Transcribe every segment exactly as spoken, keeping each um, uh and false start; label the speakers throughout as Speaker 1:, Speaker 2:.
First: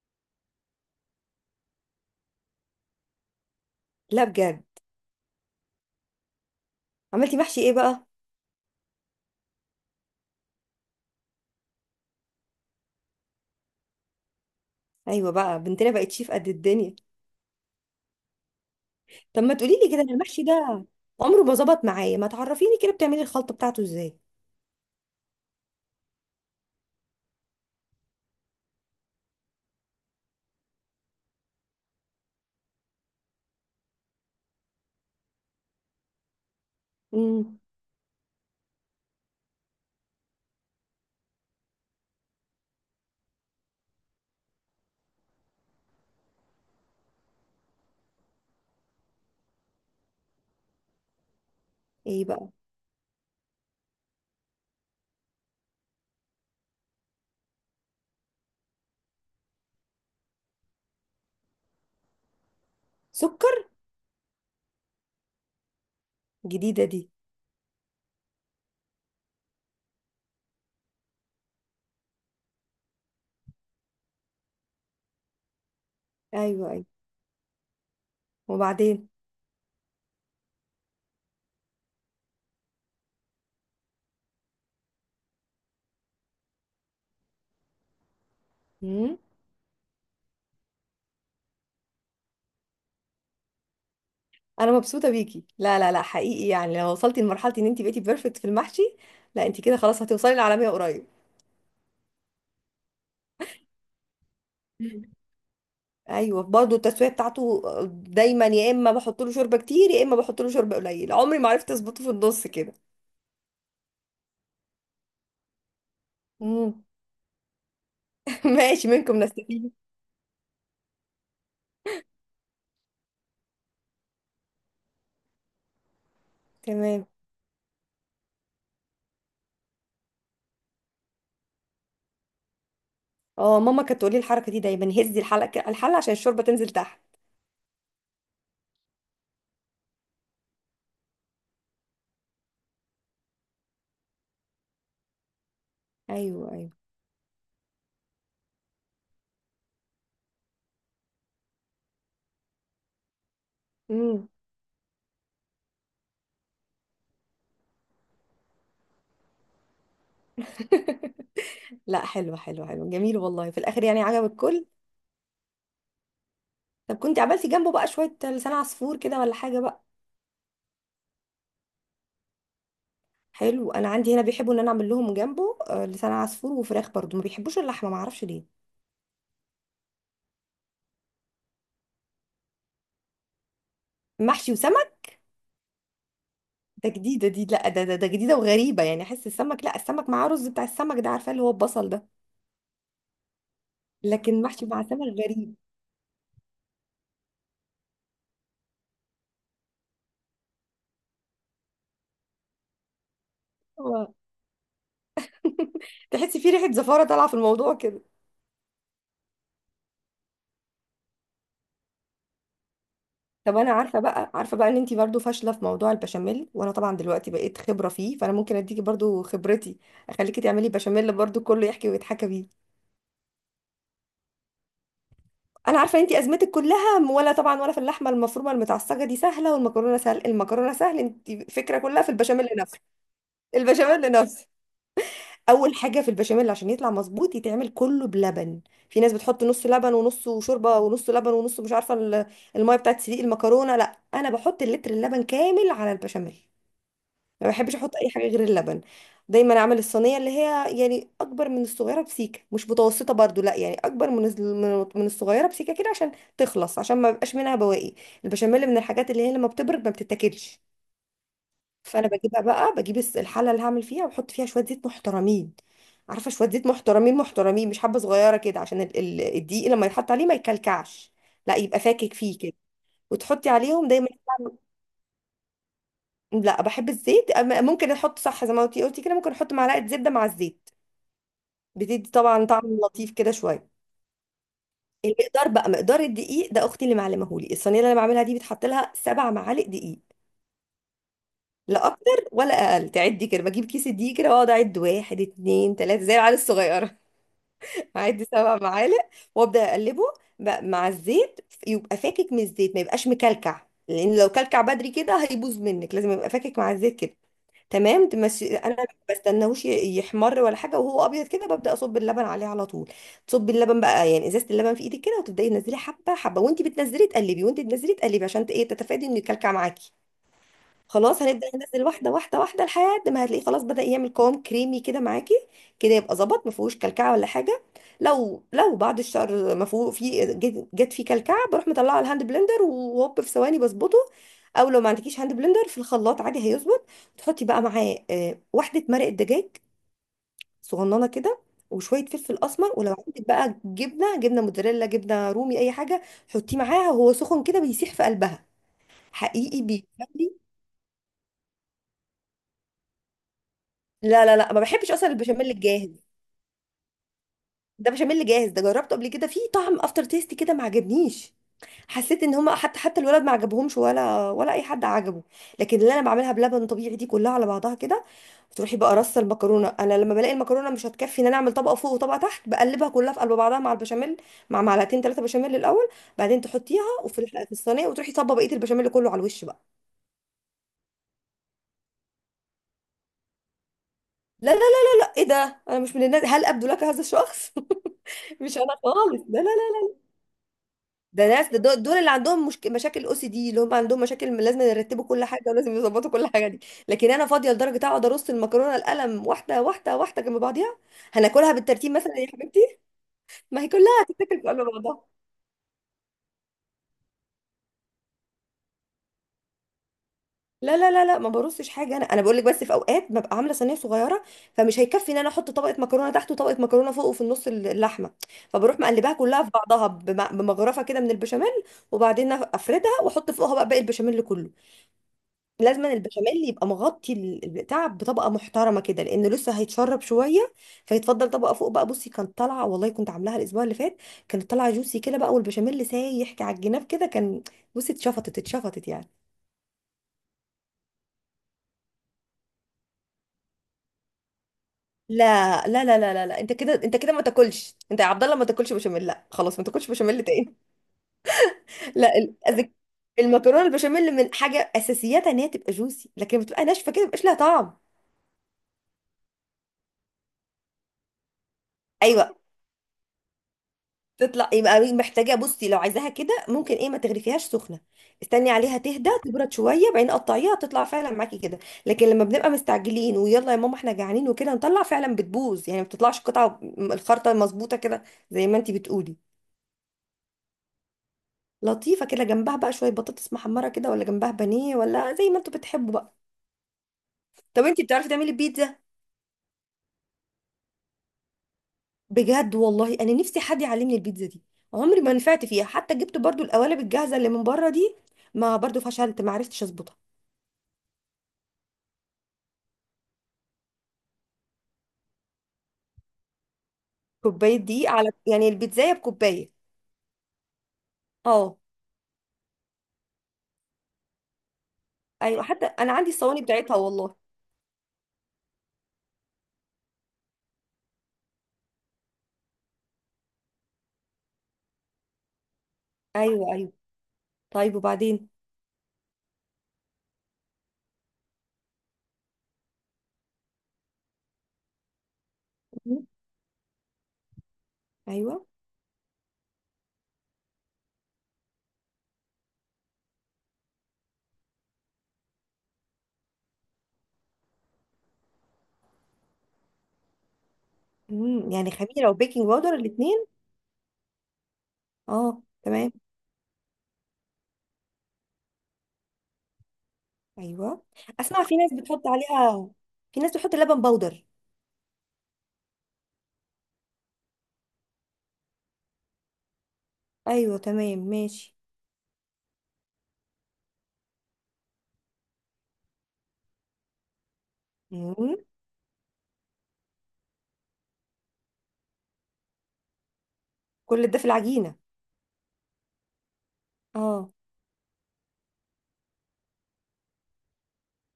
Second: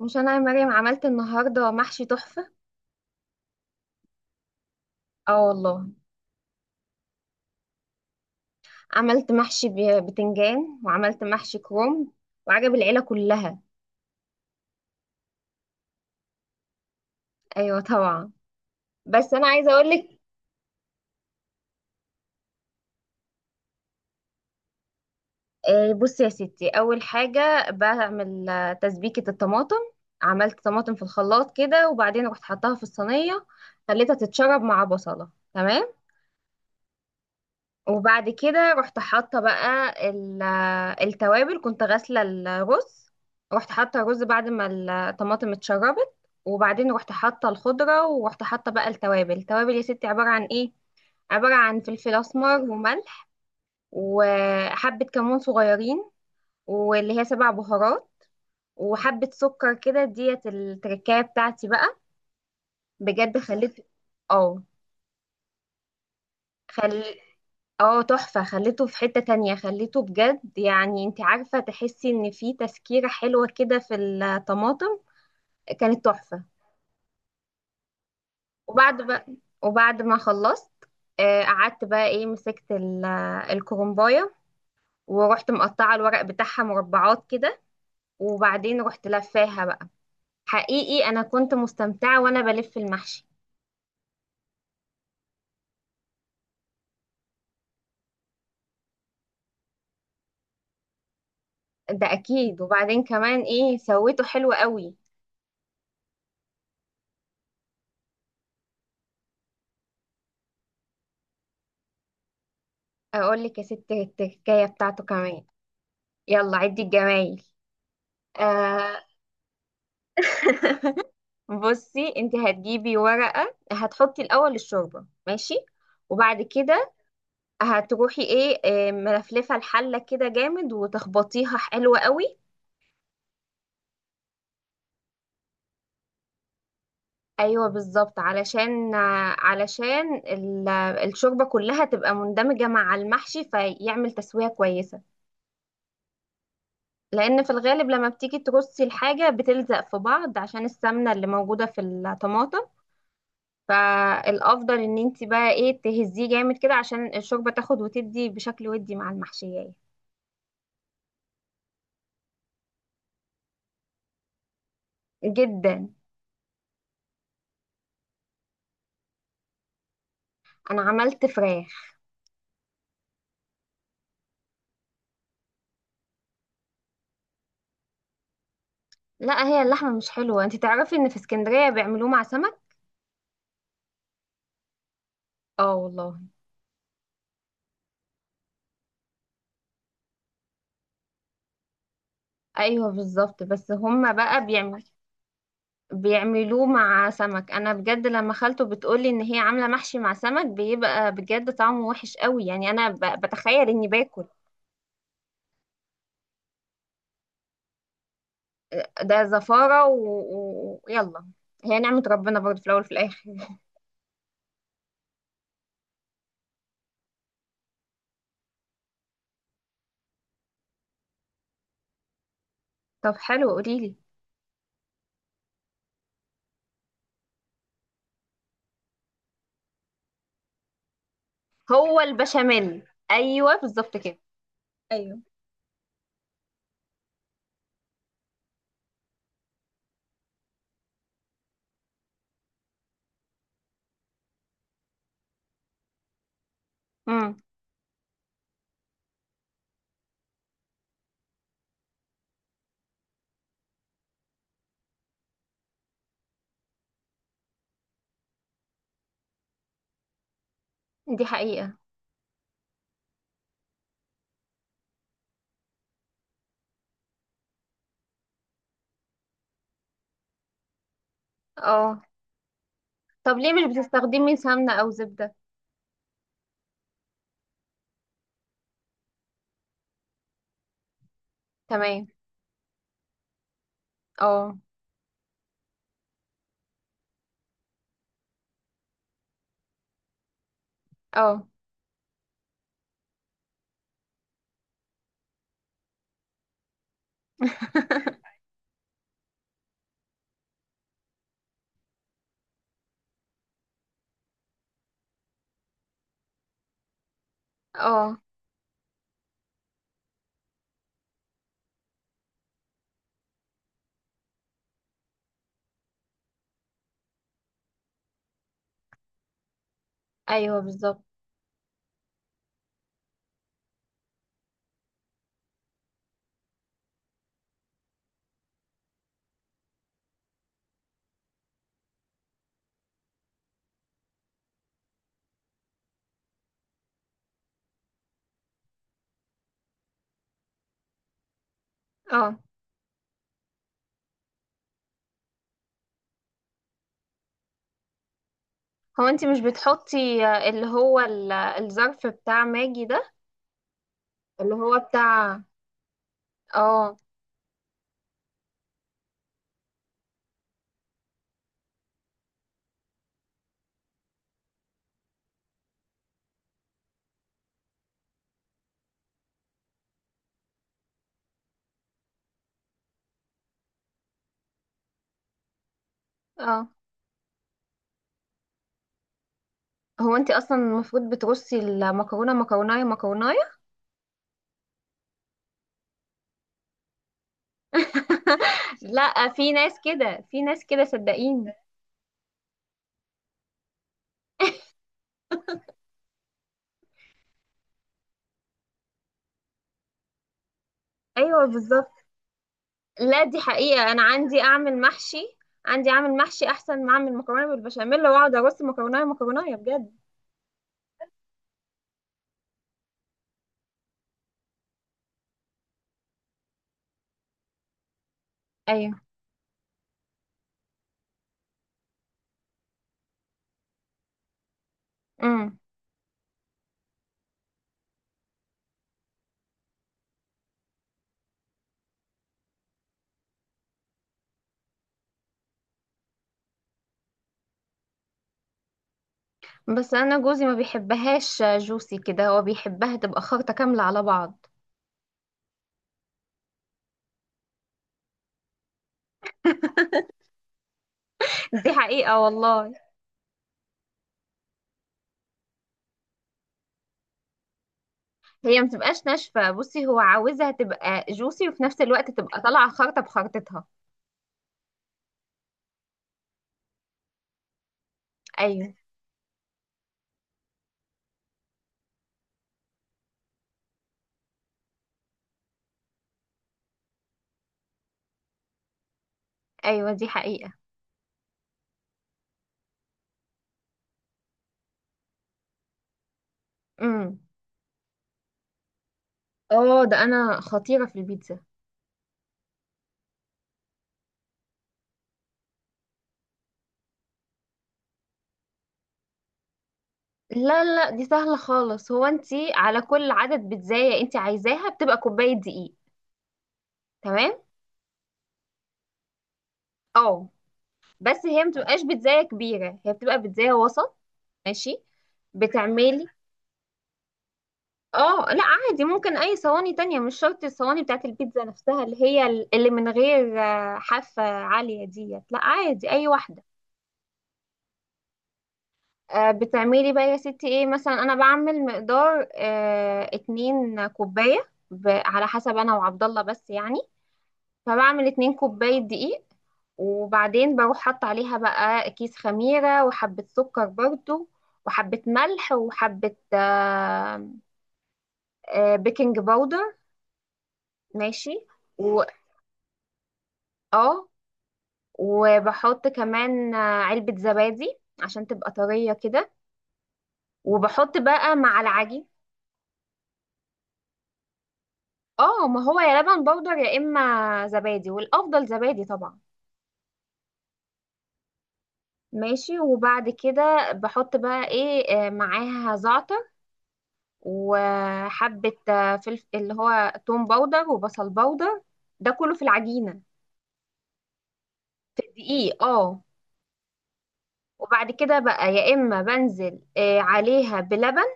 Speaker 1: مش انا يا مريم عملت النهارده محشي تحفه؟
Speaker 2: لا بجد.
Speaker 1: اه والله.
Speaker 2: عملتي محشي ايه بقى؟
Speaker 1: عملت محشي ب- بتنجان، وعملت محشي كروم، وعجب العيله كلها.
Speaker 2: ايوه بقى، بنتنا بقت شيف قد الدنيا.
Speaker 1: ايوه طبعا. بس
Speaker 2: طب
Speaker 1: انا
Speaker 2: ما
Speaker 1: عايزه
Speaker 2: تقولي
Speaker 1: اقول
Speaker 2: لي كده، أنا
Speaker 1: لك.
Speaker 2: المحشي ده عمره ما ظبط معايا، ما تعرفيني كده بتعملي الخلطه بتاعته ازاي.
Speaker 1: آه، بصي يا ستي، اول حاجه بعمل آه، تسبيكه الطماطم. عملت طماطم في الخلاط كده، وبعدين رحت حطاها في الصينيه، خليتها تتشرب مع بصله، تمام.
Speaker 2: امم.
Speaker 1: وبعد كده رحت حاطه بقى ال- التوابل. كنت غاسله الرز، رحت حاطه الرز بعد ما الطماطم اتشربت. وبعدين رحت حاطه الخضره، ورحت حاطه بقى التوابل. التوابل يا ستي عباره عن ايه؟ عباره عن فلفل
Speaker 2: ايه بقى؟
Speaker 1: اسمر وملح، وحبه كمون صغيرين، واللي هي سبع بهارات، وحبه سكر كده. ديت التركايه بتاعتي بقى. بجد
Speaker 2: سكر؟
Speaker 1: خليت اه
Speaker 2: جديده
Speaker 1: خل
Speaker 2: دي.
Speaker 1: اه تحفة. خليته في حتة تانية، خليته بجد، يعني انت عارفة، تحسي ان في تسكيرة حلوة كده في الطماطم. كانت تحفة.
Speaker 2: ايوه، ايوه.
Speaker 1: وبعد
Speaker 2: وبعدين.
Speaker 1: بقى وبعد ما خلصت، آه، قعدت بقى ايه، مسكت ال- الكرنباية، ورحت مقطعة الورق بتاعها مربعات كده، وبعدين رحت
Speaker 2: امم.
Speaker 1: لفاها بقى. حقيقي انا كنت مستمتعة وانا بلف المحشي.
Speaker 2: انا مبسوطه بيكي، لا لا لا، حقيقي يعني لو وصلتي لمرحله ان انت بقيتي بيرفكت في المحشي، لا انت كده خلاص هتوصلي للعالميه قريب.
Speaker 1: ده اكيد. وبعدين كمان ايه سويته حلو قوي.
Speaker 2: مم. ايوه، برضه التسويه بتاعته، دايما يا اما بحط له شوربه كتير يا اما بحط له شوربه قليل، عمري ما عرفت اظبطه في النص كده.
Speaker 1: اقول لك يا ستي التكايه بتاعته كمان. يلا عدي
Speaker 2: مم.
Speaker 1: الجمايل.
Speaker 2: ماشي،
Speaker 1: آه.
Speaker 2: منكم نستفيد.
Speaker 1: بصي، انت هتجيبي ورقة، هتحطي الأول الشوربة، ماشي. وبعد كده
Speaker 2: تمام.
Speaker 1: هتروحي ايه آه، ملفلفة الحلة كده جامد وتخبطيها حلوة قوي.
Speaker 2: اه، ماما كانت تقولي الحركه دي دايما، هزي الحلقه الحله عشان الشوربه تنزل تحت.
Speaker 1: ايوه بالظبط، علشان آه، علشان ال- الشوربة كلها تبقى مندمجة مع المحشي فيعمل تسوية كويسة.
Speaker 2: ايوه، ايوه.
Speaker 1: لأن في الغالب لما بتيجي ترصي الحاجة بتلزق في بعض عشان السمنة اللي موجودة في الطماطم.
Speaker 2: امم.
Speaker 1: فالافضل ان انت بقى ايه، تهزيه جامد كده عشان الشوربه تاخد وتدي بشكل ودي مع المحشيه.
Speaker 2: لا، حلو حلو حلو، جميل والله، في الاخر يعني عجب الكل.
Speaker 1: جدا.
Speaker 2: طب كنت عملتي جنبه بقى شويه لسان عصفور كده ولا حاجه بقى؟
Speaker 1: انا عملت فراخ.
Speaker 2: حلو، انا عندي هنا بيحبوا ان انا اعمل لهم جنبه آه، لسان عصفور وفراخ، برضو ما بيحبوش اللحمه، ما اعرفش ليه.
Speaker 1: لا، هي اللحمه مش حلوه. انت تعرفي ان في اسكندريه بيعملوه مع سمك.
Speaker 2: محشي وسمك؟
Speaker 1: اه والله.
Speaker 2: ده جديده دي، لا ده ده, ده جديده وغريبه، يعني احس السمك، لا السمك معاه رز بتاع السمك ده، عارفه اللي هو البصل ده.
Speaker 1: ايوه بالظبط، بس هما
Speaker 2: لكن
Speaker 1: بقى
Speaker 2: محشي مع
Speaker 1: بيعمل
Speaker 2: سمك، غريب.
Speaker 1: بيعملوه مع سمك. انا بجد لما خالته بتقولي ان هي عامله محشي مع سمك، بيبقى بجد طعمه وحش قوي يعني، انا ب- بتخيل اني باكل.
Speaker 2: تحسي في ريحه زفاره طالعه في الموضوع كده.
Speaker 1: ده زفاره ويلا، و... و- يلا. هي نعمه ربنا برضه في الاول وفي الاخر.
Speaker 2: طب انا عارفه بقى عارفه بقى ان انتي برضو فاشله في موضوع البشاميل، وانا طبعا دلوقتي بقيت خبره فيه، فانا ممكن اديكي برضو خبرتي، اخليكي تعملي بشاميل برضو كله يحكي ويتحكى بيه.
Speaker 1: طب حلو، قوليلي.
Speaker 2: انا عارفه ان انتي ازمتك كلها م- ولا طبعا ولا في اللحمه المفرومه المتعصجه، دي سهله، والمكرونه سهل، المكرونه سهل، انتي فكره
Speaker 1: هو
Speaker 2: كلها في البشاميل نفسه،
Speaker 1: البشاميل. ايوه بالظبط
Speaker 2: البشاميل
Speaker 1: كده.
Speaker 2: نفسه.
Speaker 1: ايوه.
Speaker 2: اول حاجه في البشاميل عشان يطلع مظبوط يتعمل كله بلبن. في ناس بتحط نص لبن ونصه شوربه، ونص لبن ونص مش عارفه ال- الميه بتاعت سليق المكرونه، لا انا بحط اللتر اللبن كامل على البشاميل.
Speaker 1: امم.
Speaker 2: ما بحبش احط اي حاجه غير اللبن. دايما اعمل الصينيه اللي هي يعني اكبر من الصغيره بسيكه، مش متوسطه برضو، لا يعني اكبر من الز- من من الصغيره بسيكه كده، عشان تخلص، عشان ما بيبقاش منها بواقي. البشاميل من الحاجات اللي هي لما بتبرد ما بتتاكلش،
Speaker 1: دي حقيقة.
Speaker 2: فانا بجيبها بقى، بجيب الس- الحله اللي هعمل فيها واحط فيها شويه زيت محترمين. عارفه، شويه زيت محترمين محترمين مش حبه صغيره كده، عشان ال- ال- الدقيق لما يتحط عليه ما يكلكعش، لا يبقى
Speaker 1: اه.
Speaker 2: فاكك فيه كده.
Speaker 1: طب
Speaker 2: وتحطي
Speaker 1: ليه مش
Speaker 2: عليهم دايما.
Speaker 1: بتستخدمي سمنة او زبدة؟
Speaker 2: لا بحب الزيت، أما- ممكن احط، صح زي ما انتي قلتي كده، ممكن احط معلقه زبده مع الزيت،
Speaker 1: تمام.
Speaker 2: بتدي طبعا طعم لطيف كده شويه.
Speaker 1: اه.
Speaker 2: المقدار بقى، مقدار الدقيق ده اختي اللي معلمهولي، الصينيه اللي انا بعملها دي بتحط لها سبع معالق دقيق،
Speaker 1: اه.
Speaker 2: لا اكتر ولا اقل، تعدي كده بجيب كيس الدقيق كده واقعد اعد واحد اتنين تلاته زي العيال الصغيره، هعدي سبع معالق. وابدا اقلبه بقى مع الزيت، يبقى فاكك من الزيت ما يبقاش مكلكع، لان لو كلكع بدري كده هيبوظ منك، لازم يبقى فاكك مع الزيت كده، تمام؟
Speaker 1: اه.
Speaker 2: تمشي. انا ما بستناهوش ي- يحمر ولا حاجه، وهو ابيض كده ببدا اصب اللبن عليه على طول. تصبي اللبن بقى، يعني ازازه اللبن في ايدك كده، وتبداي تنزلي حبه حبه، وانت بتنزلي تقلبي، وانت بتنزلي تقلبي عشان ت- ايه، تتفادي انه يكلكع معاكي.
Speaker 1: ايوه بالظبط.
Speaker 2: خلاص هنبدأ ننزل واحدة واحدة واحدة لحد ما هتلاقيه خلاص بدأ يعمل قوام كريمي كده معاكي، كده يبقى ظبط، ما فيهوش كلكعة ولا حاجة. لو لو بعد الشهر ما فيه، في جت جت فيه كلكعة، بروح مطلعه على الهاند بلندر وهوب في ثواني بظبطه، او لو ما عندكيش هاند بلندر في الخلاط عادي هيظبط. تحطي بقى معاه آه، واحدة مرق الدجاج صغننة كده، وشوية
Speaker 1: اه.
Speaker 2: فلفل أسمر، ولو عندك بقى جبنة جبنة موتزاريلا، جبنة رومي، أي حاجة حطيه معاها وهو سخن كده بيسيح في قلبها،
Speaker 1: هو انت مش
Speaker 2: حقيقي
Speaker 1: بتحطي
Speaker 2: بيخلي.
Speaker 1: آه، اللي هو ال- الظرف بتاع ماجي ده؟
Speaker 2: لا لا لا،
Speaker 1: اللي
Speaker 2: ما
Speaker 1: هو
Speaker 2: بحبش اصلا
Speaker 1: بتاع.
Speaker 2: البشاميل الجاهز،
Speaker 1: اه.
Speaker 2: ده بشاميل جاهز، ده جربته قبل كده فيه طعم افتر تيست كده ما عجبنيش، حسيت ان هما حتى حتى الولد ما عجبهمش ولا ولا اي حد عجبه. لكن اللي انا بعملها بلبن طبيعي دي كلها على بعضها كده. تروحي بقى رص المكرونه، انا لما بلاقي المكرونه مش هتكفي ان انا اعمل طبقه فوق وطبقه تحت، بقلبها كلها في قلب بعضها مع البشاميل، مع معلقتين ثلاثه بشاميل الاول، بعدين
Speaker 1: اه.
Speaker 2: تحطيها وفي الح- في الصينيه، وتروحي صبه بقيه البشاميل كله على الوش بقى.
Speaker 1: هو انت اصلا المفروض بترصي المكرونه مكرونايه مكرونايه.
Speaker 2: لا لا لا. ايه ده؟ انا مش من الناس، هل ابدو لك هذا الشخص؟ مش انا خالص،
Speaker 1: لا،
Speaker 2: لا لا.
Speaker 1: في ناس كده، في ناس كده،
Speaker 2: ده ناس،
Speaker 1: صدقيني.
Speaker 2: ده دول دول اللي عندهم مشك... مشاكل او سي دي، اللي هم عندهم مشاكل لازم يرتبوا كل حاجه ولازم يظبطوا كل حاجه دي. لكن انا فاضيه لدرجه اقعد ارص المكرونه القلم واحده واحده واحده جنب بعضيها،
Speaker 1: ايوه
Speaker 2: هناكلها
Speaker 1: بالظبط.
Speaker 2: بالترتيب مثلا يا حبيبتي؟
Speaker 1: لا دي
Speaker 2: ما هي
Speaker 1: حقيقة، أنا
Speaker 2: كلها
Speaker 1: عندي
Speaker 2: هتتاكل جنب
Speaker 1: أعمل
Speaker 2: بعضها.
Speaker 1: محشي، عندي أعمل محشي أحسن ما أعمل مكرونة بالبشاميل، وأقعد أرص مكرونة مكرونة بجد.
Speaker 2: لا لا لا لا، ما برصش حاجه، انا انا بقول لك بس في اوقات ببقى عامله صينيه صغيره، فمش هيكفي ان انا احط طبقه مكرونه تحت وطبقه مكرونه فوق وفي النص اللحمه، فبروح
Speaker 1: ايوه.
Speaker 2: مقلباها كلها في بعضها بم- بمغرفه كده من البشاميل، وبعدين افردها واحط فوقها بقى باقي البشاميل كله.
Speaker 1: امم.
Speaker 2: لازم البشاميل يبقى مغطي ال- البتاع بطبقه محترمه كده، لانه لسه هيتشرب شويه، فيتفضل طبقه فوق بقى. بصي كانت طالعه والله، كنت عاملاها الاسبوع اللي فات كانت طالعه جوسي كده بقى، والبشاميل سايح على الجناب كده كان، بصي اتشفطت اتشفطت يعني.
Speaker 1: بس أنا جوزي ما بيحبهاش جوسي كده، هو بيحبها تبقى خلطة كاملة على بعض.
Speaker 2: لا لا لا لا لا, لا. انت كده، انت كده ما تاكلش، انت يا عبد الله ما تاكلش بشاميل، لا خلاص، ما تاكلش بشاميل تاني.
Speaker 1: دي
Speaker 2: لا
Speaker 1: حقيقة
Speaker 2: ال- أذك-
Speaker 1: والله.
Speaker 2: المكرونه البشاميل من حاجه اساسياتها ان هي تبقى جوسي، لكن بتبقى ناشفه كده مبقاش لها طعم.
Speaker 1: هي ما تبقاش ناشفة. بصي هو عاوزها تبقى جوسي وفي نفس الوقت
Speaker 2: ايوه،
Speaker 1: تبقى طالعة خلطة بخلطتها.
Speaker 2: تطلع يبقى محتاجه، بصي لو عايزاها كده ممكن ايه، ما تغرفيهاش سخنه، استني
Speaker 1: أيوه.
Speaker 2: عليها تهدى تبرد شويه بعدين قطعيها تطلع فعلا معاكي كده. لكن لما بنبقى مستعجلين ويلا يا ماما احنا جعانين وكده نطلع فعلا بتبوظ، يعني ما بتطلعش قطعه، م- الخرطه المظبوطه كده زي ما انتي بتقولي.
Speaker 1: أيوه دي حقيقة.
Speaker 2: لطيفه كده جنبها بقى شويه بطاطس محمره كده، ولا جنبها بانيه، ولا زي ما انتوا بتحبوا بقى.
Speaker 1: امم.
Speaker 2: طب انتي بتعرفي تعملي بيتزا؟
Speaker 1: اه، ده أنا خطيرة في البيتزا.
Speaker 2: بجد والله انا نفسي حد يعلمني البيتزا دي، عمري ما نفعت فيها، حتى جبت برضو القوالب الجاهزه اللي من بره دي، ما برضو فشلت، ما عرفتش اظبطها.
Speaker 1: لا لا، دي سهلة خالص. هو انتي على كل عدد بيتزاية انتي عايزاها بتبقى كوباية دقيق. تمام.
Speaker 2: كوباية دي على يعني البيتزاية بكوباية؟
Speaker 1: اه، بس هي
Speaker 2: اه.
Speaker 1: متبقاش بيتزاية كبيرة، هي بتبقى بيتزاية وسط. ماشي.
Speaker 2: ايوه حتى انا
Speaker 1: بتعملي.
Speaker 2: عندي الصواني بتاعتها والله.
Speaker 1: اه لا عادي، ممكن اي صواني تانية، مش شرط الصواني بتاعت البيتزا نفسها، اللي هي ال- اللي من غير آه، حافة عالية ديت. لا عادي اي واحدة.
Speaker 2: ايوه، ايوه. طيب وبعدين؟
Speaker 1: آه، بتعملي بقى يا ستي ايه، مثلا انا بعمل مقدار آه، اتنين كوباية ب- على حسب انا وعبد
Speaker 2: مم.
Speaker 1: الله بس يعني. فبعمل اتنين
Speaker 2: ايوه.
Speaker 1: كوباية دقيق. وبعدين بروح حط عليها بقى كيس خميرة وحبة سكر برضو، وحبة ملح، وحبة آه، آه، بيكنج باودر. ماشي.
Speaker 2: امم، يعني
Speaker 1: و
Speaker 2: خميرة وبيكنج باودر الاثنين؟
Speaker 1: اه
Speaker 2: اه،
Speaker 1: وبحط
Speaker 2: تمام.
Speaker 1: كمان آه، علبة زبادي عشان تبقى طرية كده.
Speaker 2: ايوه.
Speaker 1: وبحط بقى
Speaker 2: اسمع، في
Speaker 1: مع
Speaker 2: ناس بتحط
Speaker 1: العجين.
Speaker 2: عليها، في ناس بتحط لبن باودر.
Speaker 1: اه، ما هو يا لبن بودر يا اما زبادي، والافضل زبادي طبعا.
Speaker 2: ايوه، تمام، ماشي.
Speaker 1: ماشي. وبعد كده بحط بقى ايه آه، معاها زعتر،
Speaker 2: مم.
Speaker 1: وحبة آه، فلف اللي هو توم باودر وبصل باودر. ده كله في العجينة.
Speaker 2: كل ده في العجينة؟
Speaker 1: في الدقيق اه.
Speaker 2: اه.
Speaker 1: وبعد كده بقى يا إما بنزل آه، عليها بلبن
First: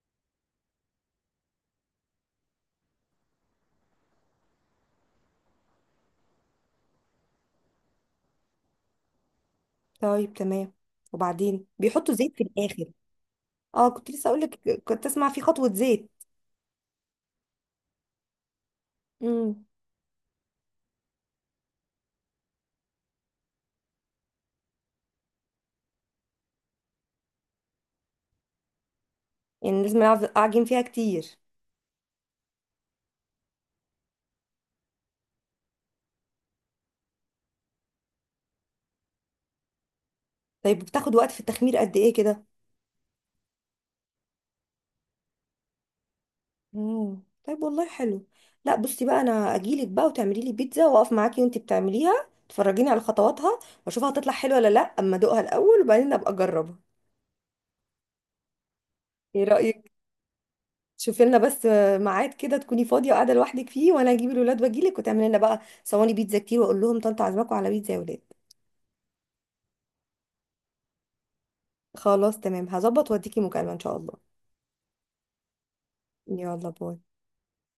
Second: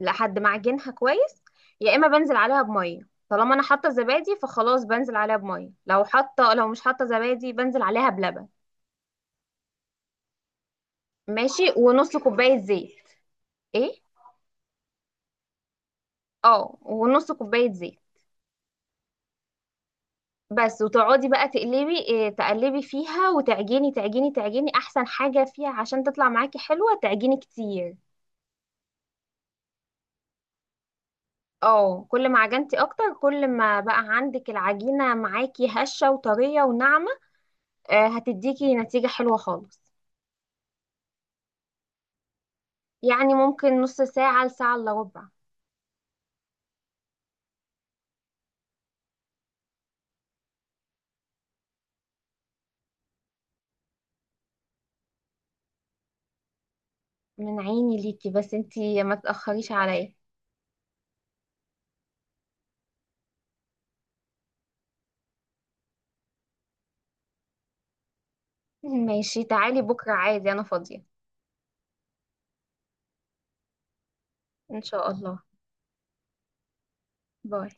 Speaker 1: لحد ما أعجنها كويس، يا إما بنزل عليها بمية. طالما أنا حاطة زبادي فخلاص بنزل عليها بمية، لو حاطة لو مش حاطة زبادي بنزل عليها بلبن.
Speaker 2: طيب، تمام.
Speaker 1: ماشي.
Speaker 2: وبعدين بيحطوا
Speaker 1: ونص
Speaker 2: زيت في
Speaker 1: كوباية
Speaker 2: الاخر؟
Speaker 1: زيت.
Speaker 2: اه،
Speaker 1: ايه.
Speaker 2: كنت لسه اقول لك، كنت اسمع في خطوة زيت.
Speaker 1: اه، ونص كوباية زيت
Speaker 2: امم.
Speaker 1: بس. وتقعدي بقى تقلبي إيه، تقلبي فيها، وتعجني تعجني تعجني. احسن حاجة فيها عشان تطلع معاكي حلوة، تعجني كتير.
Speaker 2: يعني لازم اعجن فيها كتير؟
Speaker 1: اه، كل ما عجنتي اكتر، كل ما بقى عندك العجينة معاكي هشة وطرية وناعمة. آه، هتديكي نتيجة حلوة خالص.
Speaker 2: طيب، بتاخد وقت في التخمير قد ايه كده؟
Speaker 1: يعني ممكن نص ساعة لساعة الا ربع.
Speaker 2: امم، طيب والله حلو. لا بصي بقى، انا اجيلك بقى وتعملي لي بيتزا، واقف معاكي وانتي بتعمليها تفرجيني على خطواتها واشوفها هتطلع حلوه ولا لا، اما ادوقها الاول وبعدين ابقى اجربها.
Speaker 1: من عيني ليكي، بس انتي ما
Speaker 2: ايه
Speaker 1: تأخريش
Speaker 2: رايك؟
Speaker 1: عليا.
Speaker 2: شوفي لنا بس ميعاد كده تكوني فاضيه وقاعده لوحدك فيه، وانا اجيب الولاد واجيلك وتعملي لنا بقى صواني بيتزا كتير، واقول لهم طنط عزمكم على بيتزا يا ولاد.
Speaker 1: ماشي تعالي بكرة، عادي انا فاضية.
Speaker 2: خلاص تمام، هظبط واديكي مكالمه ان شاء الله.
Speaker 1: ان شاء الله.
Speaker 2: يلا باي.
Speaker 1: باي.